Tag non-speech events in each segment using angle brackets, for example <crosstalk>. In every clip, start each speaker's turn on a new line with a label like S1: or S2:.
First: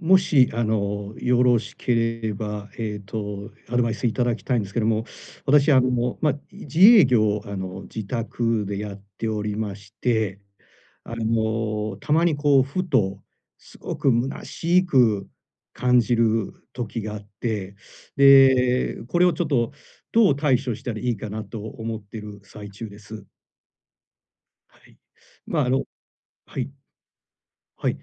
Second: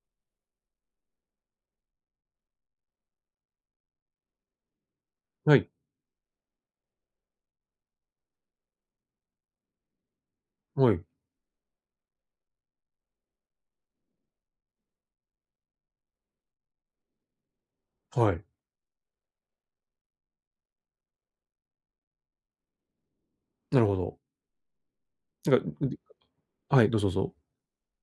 S1: ん、もしあのよろしければ、えっと、アドバイスいただきたいんですけども、
S2: はい。
S1: 私、あのま、自営業、あの、自宅でやっておりまして、
S2: はい。
S1: あの、たまにこう、ふとすごく虚しく感じる時があって、
S2: はい。
S1: で、これをちょっとどう対処したらいいかなと思ってる最中です。
S2: なるほど。
S1: はい。
S2: なん
S1: ま
S2: か、
S1: あ
S2: う、
S1: の
S2: うん。
S1: はい、
S2: はい、どうぞどうぞ。
S1: はい。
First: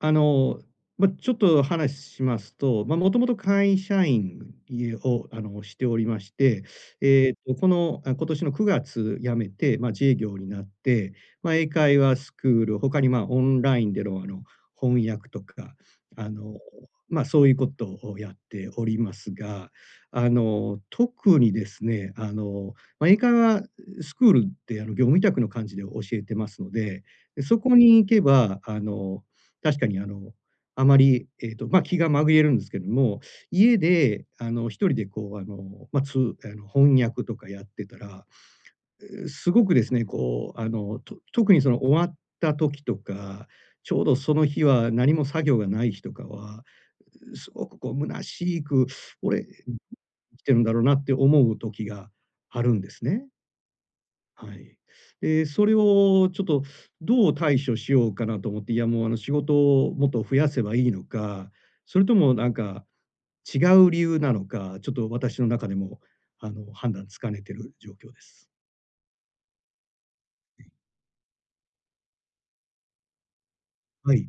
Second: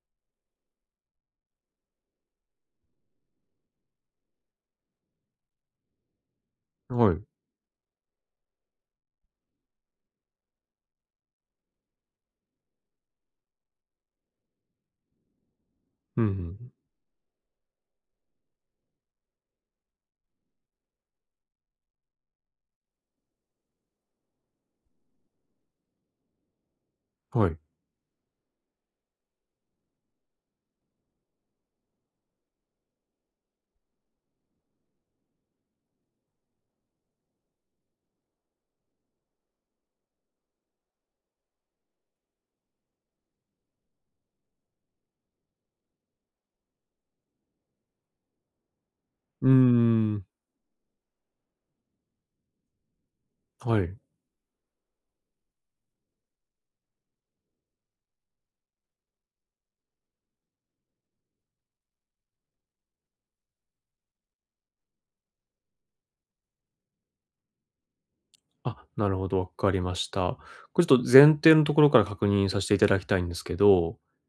S1: あの、ま、ちょっと話、しますと、ま、もともと会社員、い、を、しておりまして、
S2: はい。
S1: えっとこの、今年の9月辞めて、ま、自営業になって、ま、英会話スクール、他にま、オンラインでのあの、翻訳とか、<sniffs>
S2: うん
S1: あの
S2: ふん。
S1: ま、そういうことをやっておりますが、あの、特にですね、あのま、英会話スクールって、あの、業務委託の感じで教えてますので、
S2: はい。
S1: そこに行けばあの、<sniffs> 確かにあの、あまり、えっとま、気が紛れるんですけども、家であの、1人でこうあの、ま、つうあの、翻訳とかやってたら、<sniffs> う、すごくですね、こうあの、と特にその、終わった時とか、ちょうどその日は何も作業がない日とかは、う、「すごくこう虚しく、俺、
S2: うー
S1: 生
S2: ん。
S1: きてるんだろうな」って思う時があるんですね。
S2: はい。
S1: はい。ええ、それをちょっとどう対処しようかなと思って、いや、もう、あの仕事をもっと増やせばいいのか、それともなんか違う理由なのか、ちょっと私の中でも、あの、判断つきかねている状況です。
S2: あ、なるほど、わかりました。
S1: はい。
S2: これちょと前提のところから確認さしていただきたいんですけど、
S1: はい。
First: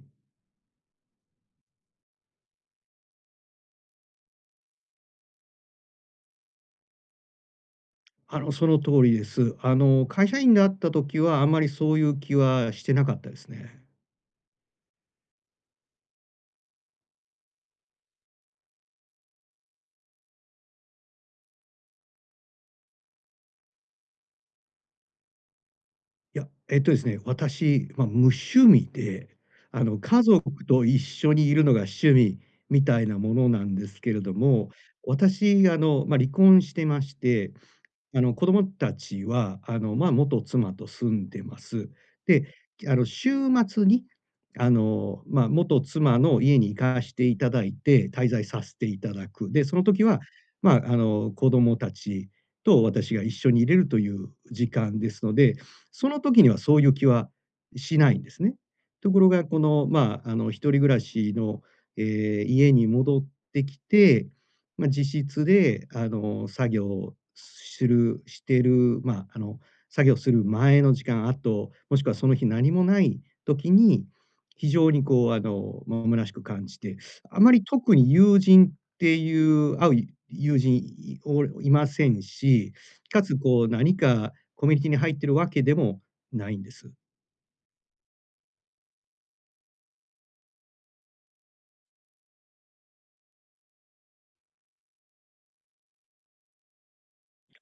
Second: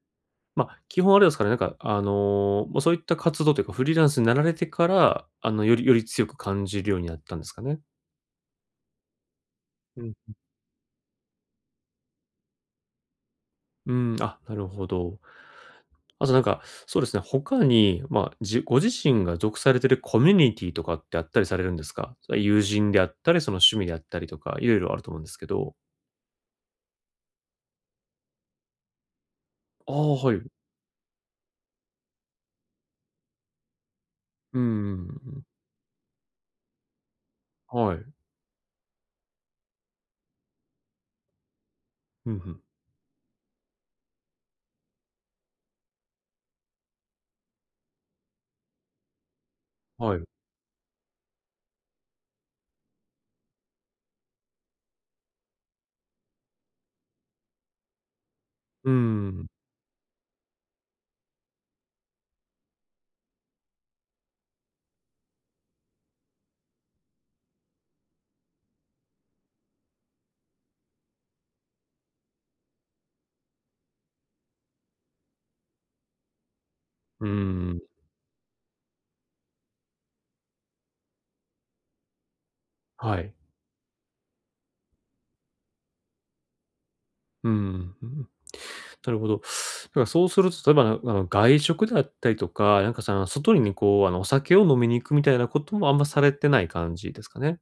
S2: ま、基本あれですかね、なんかあの、ま、そういった活動というかフリーランスになられてから、あのよりより強く感じるようになったんですかね？
S1: あの、その通りです。あ
S2: う
S1: の
S2: ん
S1: 会
S2: うん。
S1: 社員であった時はあまりそういう気はしてなかったですね。
S2: うーん、あ、なるほど。あとなんか、そうですね、他にま、あ、じご自身が属されているコミュニティとかってあったりされるんですか？それは友人であったり、その趣味であったりとか、色々あると思うんですけど。
S1: や、えっとですね、私、ま、無趣味で、あ
S2: あ
S1: の、
S2: あ、
S1: 家
S2: はい。
S1: 族と一緒にいるのが趣味みたいなものなんですけれど
S2: うーん、う
S1: も、
S2: んうんうん。
S1: 私、あの、ま、離婚してまして、
S2: はい。
S1: あの、子供たちは、あの、ま、元妻と住んでます。
S2: ふん
S1: で、
S2: ふん。
S1: あの週末に、あの、まあ、元妻の家に行かしていただいて、滞在さしていただく。で、その時
S2: はい。
S1: は、ま、あの、子供たちと私が一緒にいれるという時間ですので、その時にはそういう気はしないんですね。
S2: う
S1: とこ
S2: ー
S1: ろが、
S2: ん。
S1: このまあの、一人暮らしの、ええ、家に戻ってきて、ま、自室で、あの、作業しするしてる、ま、あの作業する前の時間、あと、もしくはその日何もない時に、非常にこう、あの、虚しく感じて、
S2: うー
S1: あまり、
S2: ん。
S1: 特に友人っていう会う友人いをいませんし、
S2: は
S1: 且
S2: い。
S1: つこう何かコミュニティに入ってるわけでもないんです。
S2: うん、ふ、なるほど。たら、そうすると例えば、なあの外食だったりとか、なんかさの、外りにこう、あの、お酒を飲みに行くみたいなこともあんまされてない感じですかね？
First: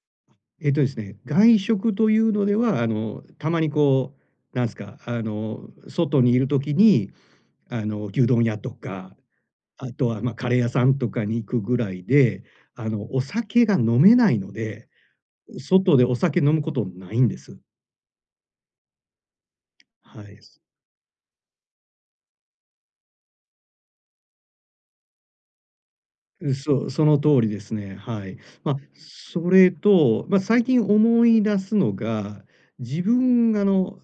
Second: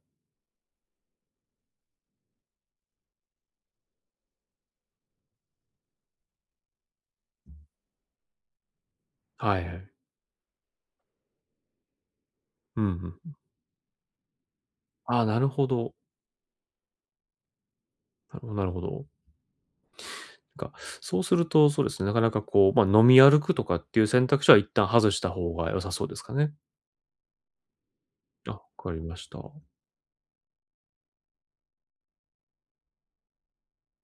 S1: えっと、ですね、外食というのでは、あの、たまにこう、なんすか、あの、外にいる時に、あの、牛丼屋とか、
S2: はい、
S1: あ
S2: へ。
S1: とは、ま、カレー屋さんとかに行くぐらいで、
S2: うんう
S1: あ
S2: ん、
S1: の、お
S2: ん。
S1: 酒が飲めないので、
S2: ああ、なる
S1: う
S2: ほど。
S1: 外でお酒飲むことないんです。
S2: なるほどなるほど。
S1: はい、す
S2: が、そうするとそうですね、なかなかこう、ま、飲み歩くとかっていう選択肢は一旦外した方が良さそうですかね？
S1: う、そう、その通りですね。はい。
S2: あ、わ
S1: ま、
S2: かりました。
S1: それと、ま、最近思い出すのが、自分が、あの、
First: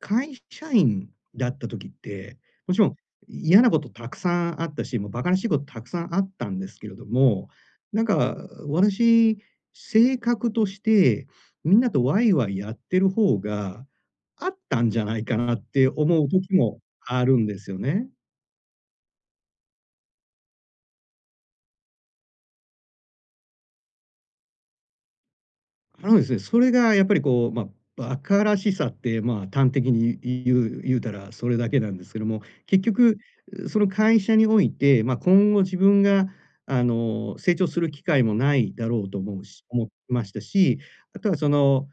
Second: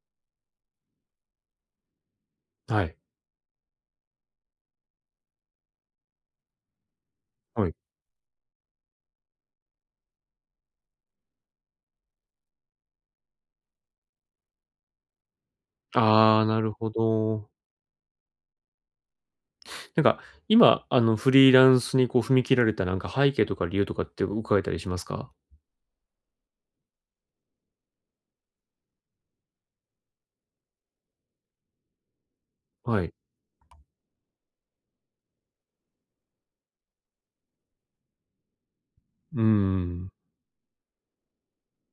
S1: 会社員だった時って、もち
S2: は
S1: ろ
S2: い。
S1: ん嫌なことたくさんあったし、もう馬鹿らしいことたくさんあったんですけれども、
S2: はい。
S1: なんか、私、性格として、みんなとワイワイやってる方が合ったんじゃないかなって思う
S2: ああ、
S1: 時
S2: なる
S1: も、
S2: ほ
S1: あるん
S2: ど。
S1: ですよね。
S2: なんか今、あの、フリーランスにこう踏み切られた、なんか背景とか理由とかってお伺えたりしますか？
S1: あのですね。それがやっぱりこう、まあ、馬鹿らしさって、まあ、端的に、い言う言うたら、それだけなんですけども。結
S2: はい。
S1: 局その、会社において、まあ、今後自分があの、成長する機会もないだろうと思
S2: うん
S1: うし
S2: う
S1: 思い
S2: ん。
S1: ましたし、あとはその、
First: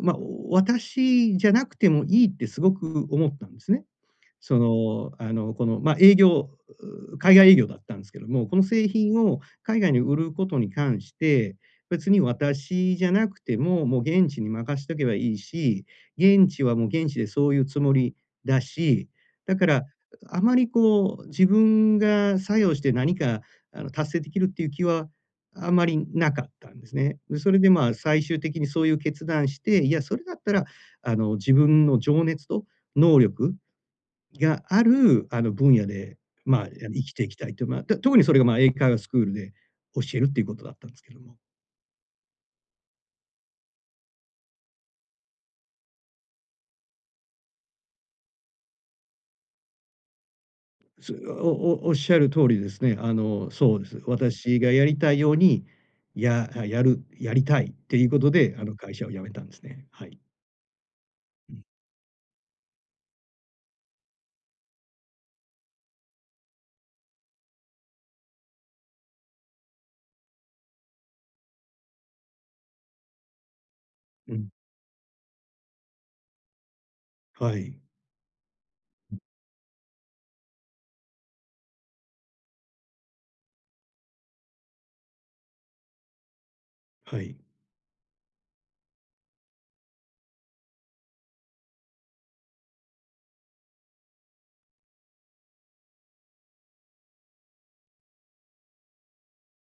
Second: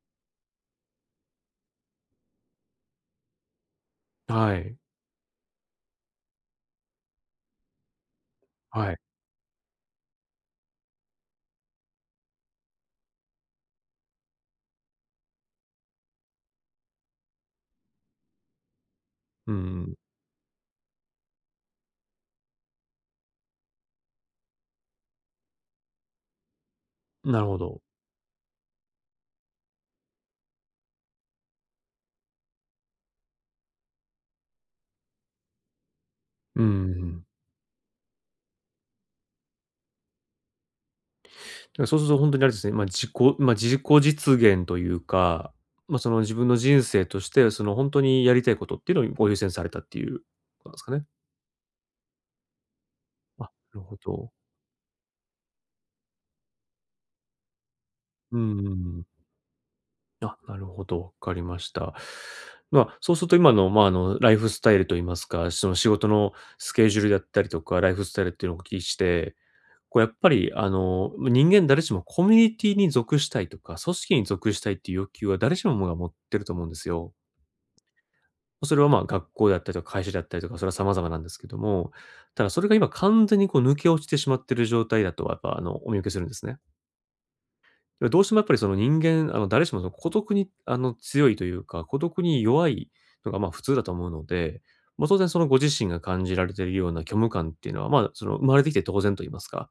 S1: まあ、お私じゃなくてもいいってすごく思ったんですね。
S2: は
S1: そ
S2: い。
S1: の、あの、この、まあ、営業、うう、海外営業だったんですけども。この、製
S2: はい。
S1: 品を海外に売ることに関して別に私じゃなくても、もう、現地に任しとけばいいし、現地はもう現地でそういうつもりだし、
S2: うん
S1: だ
S2: う
S1: から
S2: ん。
S1: あまり、こう、自分が作用して何かあの、達成できるっていう気はあまりなかったんですね。で、
S2: なる
S1: それ
S2: ほ
S1: で
S2: ど。
S1: まあ、最終的にそういう決断して、いや、それだったら、あの、自分の情熱と能力がある、あの、分野でまあ、
S2: う
S1: あの、
S2: んふ
S1: 生きて
S2: ん。
S1: いきたいと、まあ、と特にそれがまあ、英会話スクールで教えるっていうことだったんですけども。
S2: だから、そうすると、ほんとにあれですね。まあ、自己まあ、自己実現というか、まあ、その、自分の人生として、その、ほんとにやりたいことっていうのをこう、優先されたっていうなんすかね。
S1: すおお仰る通りですね。あ
S2: あ
S1: の、そ
S2: る
S1: うで
S2: ほ
S1: す。
S2: ど。
S1: 私がやりたいように、やあ、やるやりたいっていうこと
S2: う
S1: で、
S2: んう
S1: あの、会
S2: んう。
S1: 社を辞めたんですね。はい。
S2: あ、なるほど、わかり
S1: う
S2: ま
S1: ん。
S2: した。まあ、そうすると、今のまあ、あの、ライフスタイルと言いますか、その、仕事のスケジュールだったりとかライフスタイルっていうのをお聞きして、こう、やっぱり、あの、ま、人間誰しもコミュニティに属したいとか組織に
S1: うん。
S2: 属したいっていう欲求は、誰しももが持ってると思うんですよ。
S1: はい。
S2: ま、それはまあ、学校であったりとか会社であったりとか、それは様々なんですけども。ただそれが今、完全にこう抜け落ちてしまってる状態だと、やっぱあの、お見受けするんですね。
S1: はい。
S2: だから、どうしても、やっぱりその、人間、あの、誰しもその、孤独にあの、強いというか、孤独に弱いのがまあ普通だと思うので。まあ、当然その、ご自身が感じられてるような虚無感っていうのは、まあ、その、生まれてきて当然と言いますか。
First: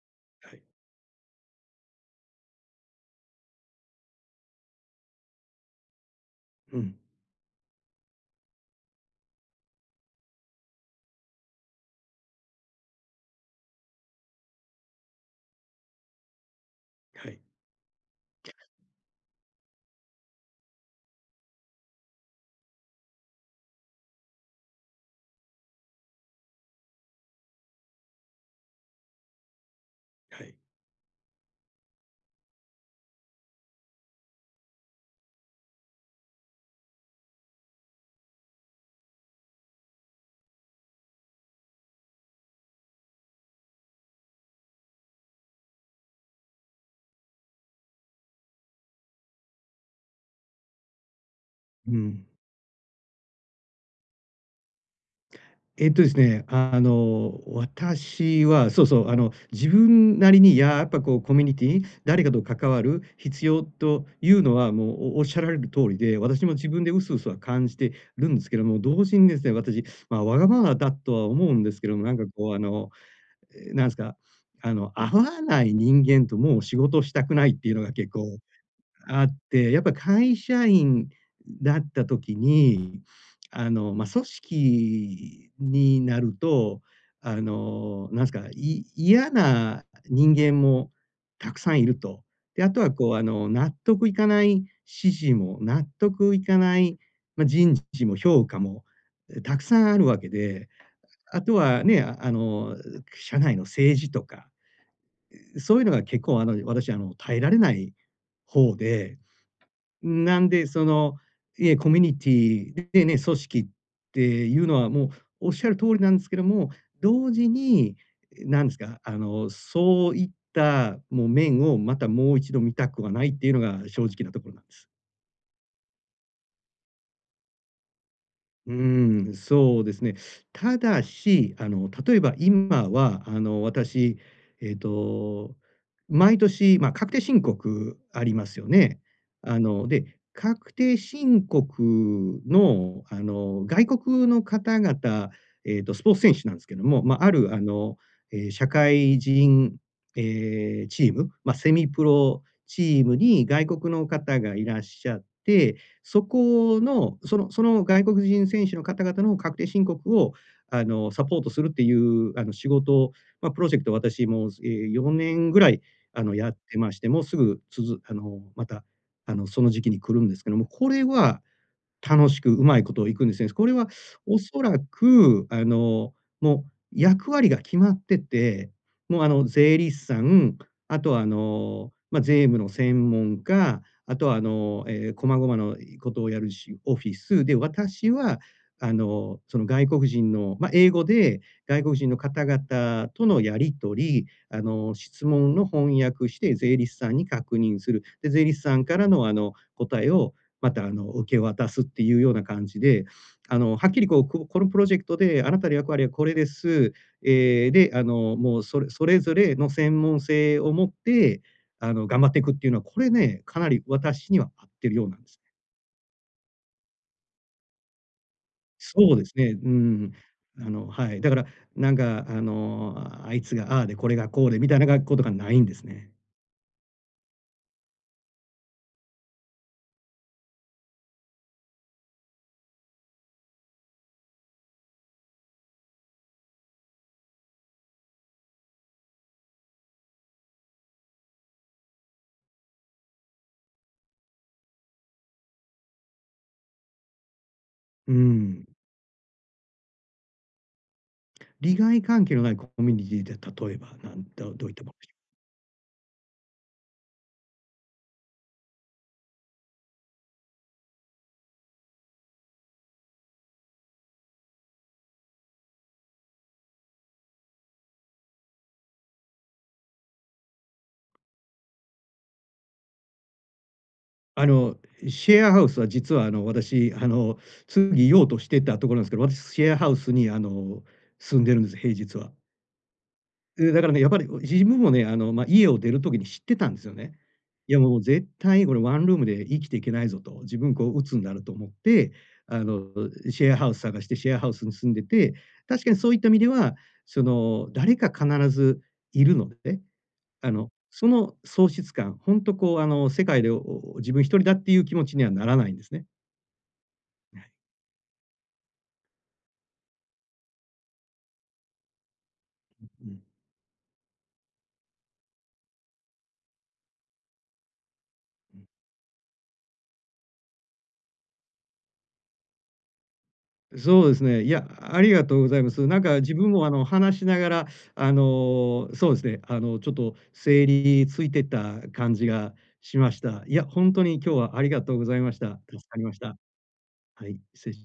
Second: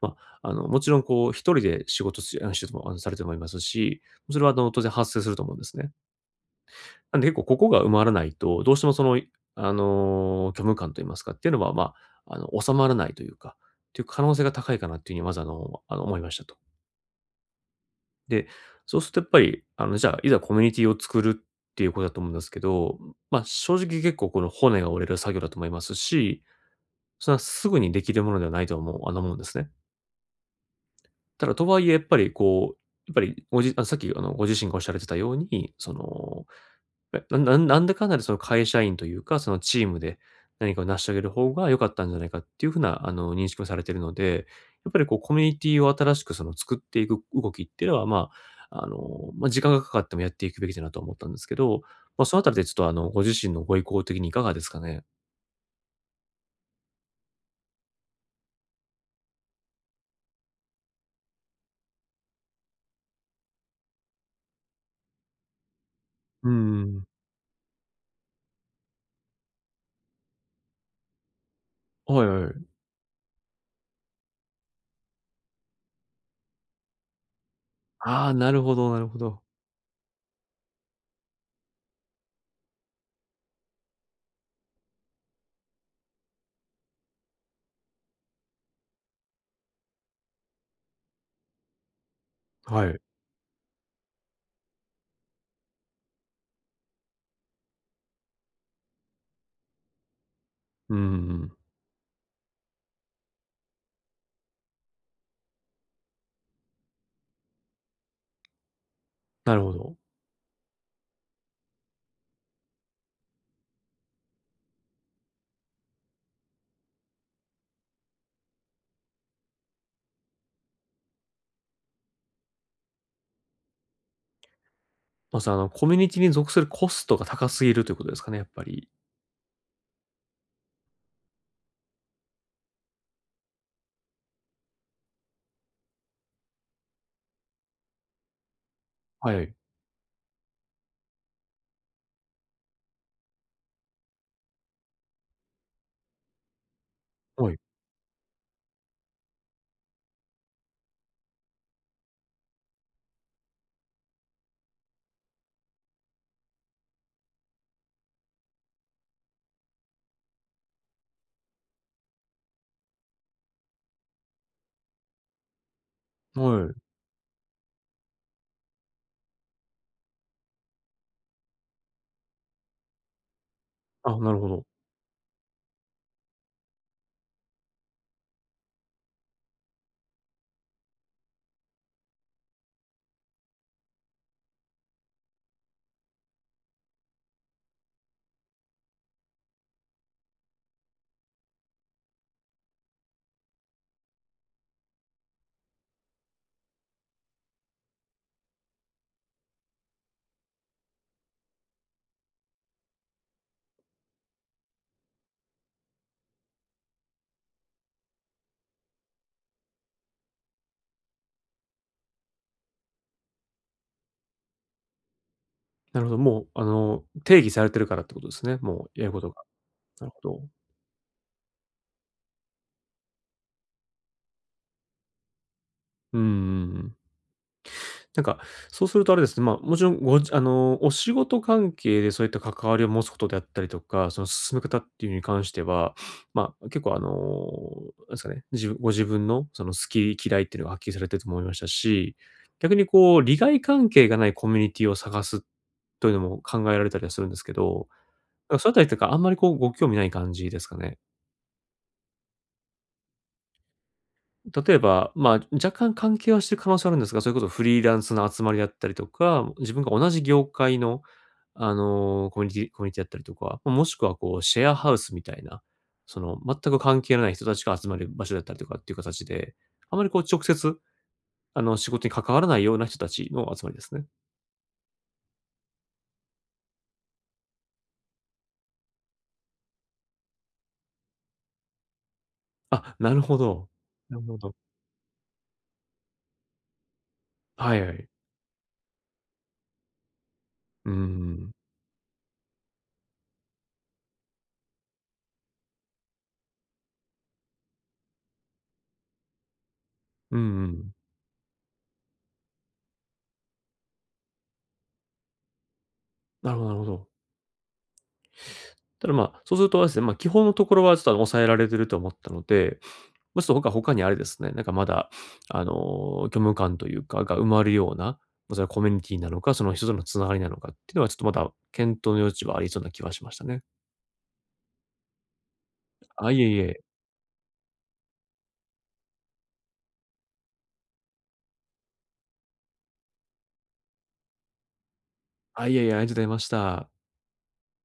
S2: まあ、あ
S1: はい。
S2: の、もちろんこう、1人で仕事しうん、してるのあの、されてもいますし。それはあの、当然発生すると思うんですね。
S1: うん。
S2: なんで、1個ここが埋まらないとどうしてもその、いあの、虚無感と言いますかっていうのは、まあ、あの、収まらないというかっていう可能性が高いかなっていう風に、まず、あのあの、思いました、と。
S1: はい。
S2: で、そうするとやっぱり、あの、じゃあ、いざコミュニティを作るっていうことだと思うんですけど、ま、正直結構この骨が折れる作業だと思いますし、それはすぐにできるものではないと思うあの思うんですね。
S1: はい。
S2: ただとはいえ、やっぱりこう、やっぱりごじあさっきあのご自身がおっしゃられてたように、その、ななんなん、なんだかんだでその会社員というか、そのチームで、何かを成し上げる方が良かったんじゃないかっていう風な、あの、認識をされているので、やっぱりこうコミュニティを新しくその作っていく動きっていうのはまあ、あの、ま、時間がかかってもやっていくべきじゃなとは思ったんですけど、
S1: う
S2: ま、
S1: ん。
S2: そのあたりでちょっと、あの、ご自身のご意向的にいかがですかね。
S1: えっとですね、あの、私は、そうそう、あの、自分なりに、ややっぱこうコミュニティ、誰かと関わる必要というのは、もう、おおっしゃられる通りで、私
S2: うん
S1: も自
S2: う
S1: 分で
S2: んうん。
S1: 薄々は感じてるんですけども、同時にですね、私、ま、わがままだとは思うんですけども、な
S2: あ、
S1: ん
S2: は
S1: か
S2: いは
S1: こう、あ
S2: い。
S1: の、え、なんすか、あの、合わない人間ともう仕事したくないっていうのが結
S2: ああ、
S1: 構
S2: なるほどなるほ
S1: あっ
S2: ど。
S1: て、やっぱ会社員だった時に、あの、ま、組織になると、あの、なんすか、い嫌な、人間もたくさんいると。で、あと
S2: は
S1: は
S2: い。
S1: こう、あの、納得いかない指示も、納得いかない、ま、人事も評価もたくさんあるわけで、
S2: うー
S1: ああ
S2: ん。
S1: とは、ね、あの、う社内の政治とか、うそういうのが結構、あの、私、あの、耐えられない方で、
S2: なるほど。
S1: なんでその、えコミュニティでね、組織っていうのはもう、おっしゃる通りなんですけども、同時に、え、なんですか、あの、そういった、もう面をまたもう一度見たくはないっていうのが正直なところなんです。
S2: まず、あの、コミュニティに属するコストが高すぎるということですかね、やっぱ
S1: う
S2: り。
S1: ーん、そうですね。ただし、あの、例えば今は、あの、私、えっと、毎年、まあ、確定申告ありますよね。
S2: はい。
S1: あの、で、確定申告の、あの、外国の方々、えっと、スポーツ選手なんですけども、ま、あ
S2: は
S1: る、
S2: い。
S1: あの、ええ、社会人ええ、チーム、ま、セミプロチームに外国の方がいらっしゃって、そこの、そのその外国人選手の方々の確定申告を、あの、サポートするっていう、あの、仕事、ま、プロジェクトを私もう、え、4年ぐらいやっ
S2: は
S1: て
S2: い。
S1: まして、もうすぐつづあの、また、あの、その時期に来るんですけども、これは、楽しく、うまいことをいくんですよね。これは
S2: あ、な
S1: お
S2: るほ
S1: そ
S2: ど。
S1: らく、あの、もう役割が決まってて、もう、あの、税理士さん、あとは、あの、ま、税務の専門家、あとは、あの、ええ細々のことをやるしオフィスで私は、あの、その外国人の、ま、英語で、外国人の方々とのやり取り、あの、質問の翻訳して、税理士さんに確認する、で、税理士さんからの、あの、答えをまた、あの、受け渡すっていうような感じで、あの、はっきりこう、ここのプロジェクトで、あなたの役割はこれです。ええ、で、あの、もうそれそれぞれの専門性を持って、あの、頑張っていくっていうのは、これね、かなり私には合ってるようなんです。
S2: なるほど。もうあの、定義されてるからってことですね、もう、やる
S1: そう
S2: こ
S1: で
S2: と
S1: す
S2: が。
S1: ね。うー
S2: な
S1: ん。
S2: るほど。
S1: あのはい。だから、なんかあの、あいつがああでこれがこうでみたいな学校とかないんですね。
S2: うんうんうん。なんか、そうするとあれですね、まもちろんごじあの、お仕事関係でそういった関わりを持つことであったりとか、その進め方っていうのに関しては、まあ、結構あの、何すかね、じご自分のその好き嫌いってのがはっきりされてると思いましたし、逆にこう利害関係がないコミュニティを探すというのも考えられたりはするんですけど、
S1: うー
S2: なんか
S1: ん。
S2: そのあたりっていうかあんまりこうご興味ない感じですかね？
S1: 利害関係のない、こコミュニティーって例えばなんだどういっ
S2: 例え
S1: た目的
S2: ばまあ、若干関係はしてる可能性はあるんですが、それこそフリーランスの集まりだったりとか、自分が同じ業界の、あの、コミュニティーコミュニティーだったりとか、ま、もしくはこうシェアハウスみたいな、その、全く関係のない人たちが集まる場所だったりとかっていうかたちで、あまりこう直接、あの、仕事に関わらないような人たちの集まりですね。
S1: あの、シェアハウスは実はあの、私あの、次に言おうとしてたところなんすけど、私シェアハウスにあの、住んでるんです、平日は。
S2: あ、なるほど、
S1: う、だからね、やっぱ
S2: なる
S1: り、
S2: ほ
S1: う、
S2: ど。
S1: 自分もね、あの、ま、家を出る時に知ってたんですよね。い
S2: は
S1: や
S2: いは
S1: もう
S2: い。
S1: 絶対俺ワンルームで生きていけないぞと、自分、こ
S2: うー
S1: う、鬱んなると
S2: ん。
S1: 思って、あの、シェアハウス探して、シェアハウスに住んでて、確かにそういった意味では、その、誰か必ずいるのでね、
S2: うん
S1: あ
S2: う
S1: の、
S2: ん。
S1: その、喪失感、ほんとこう、あの、世界で、おお自分1人だっていう気持ちにはならないんですね。
S2: なるほどなるほど。
S1: ええ。
S2: ただまあ、そうするとあれですね、ま、基本のところはちょっとあの抑えられてると思ったので、
S1: う、う
S2: <sniffs>
S1: ん。
S2: ま、ちょっと僕は他にあれですね、なんかまだ <sniffs> あの、虚無感というかが埋まるような、ま、
S1: う
S2: それは
S1: ん。
S2: コミュニティーなのか、その、人との繋がりなのかってのはちょっとまだ検討の余地はありそうな気はしましたね。
S1: う、そうですね。いや、ありがとうございます。なんか
S2: あ、
S1: 自
S2: いえ
S1: 分
S2: い
S1: もあ
S2: え。
S1: の、話しながらあの、そうですね、あの、ちょっと整理ついてた感じがしました。いや、ほんとに今日はありがとうございました。
S2: あ、い
S1: 助
S2: えいえ、あ
S1: か
S2: り
S1: り
S2: が
S1: ま
S2: とうご
S1: し
S2: ざい
S1: た。
S2: ました。
S1: はい、しつれし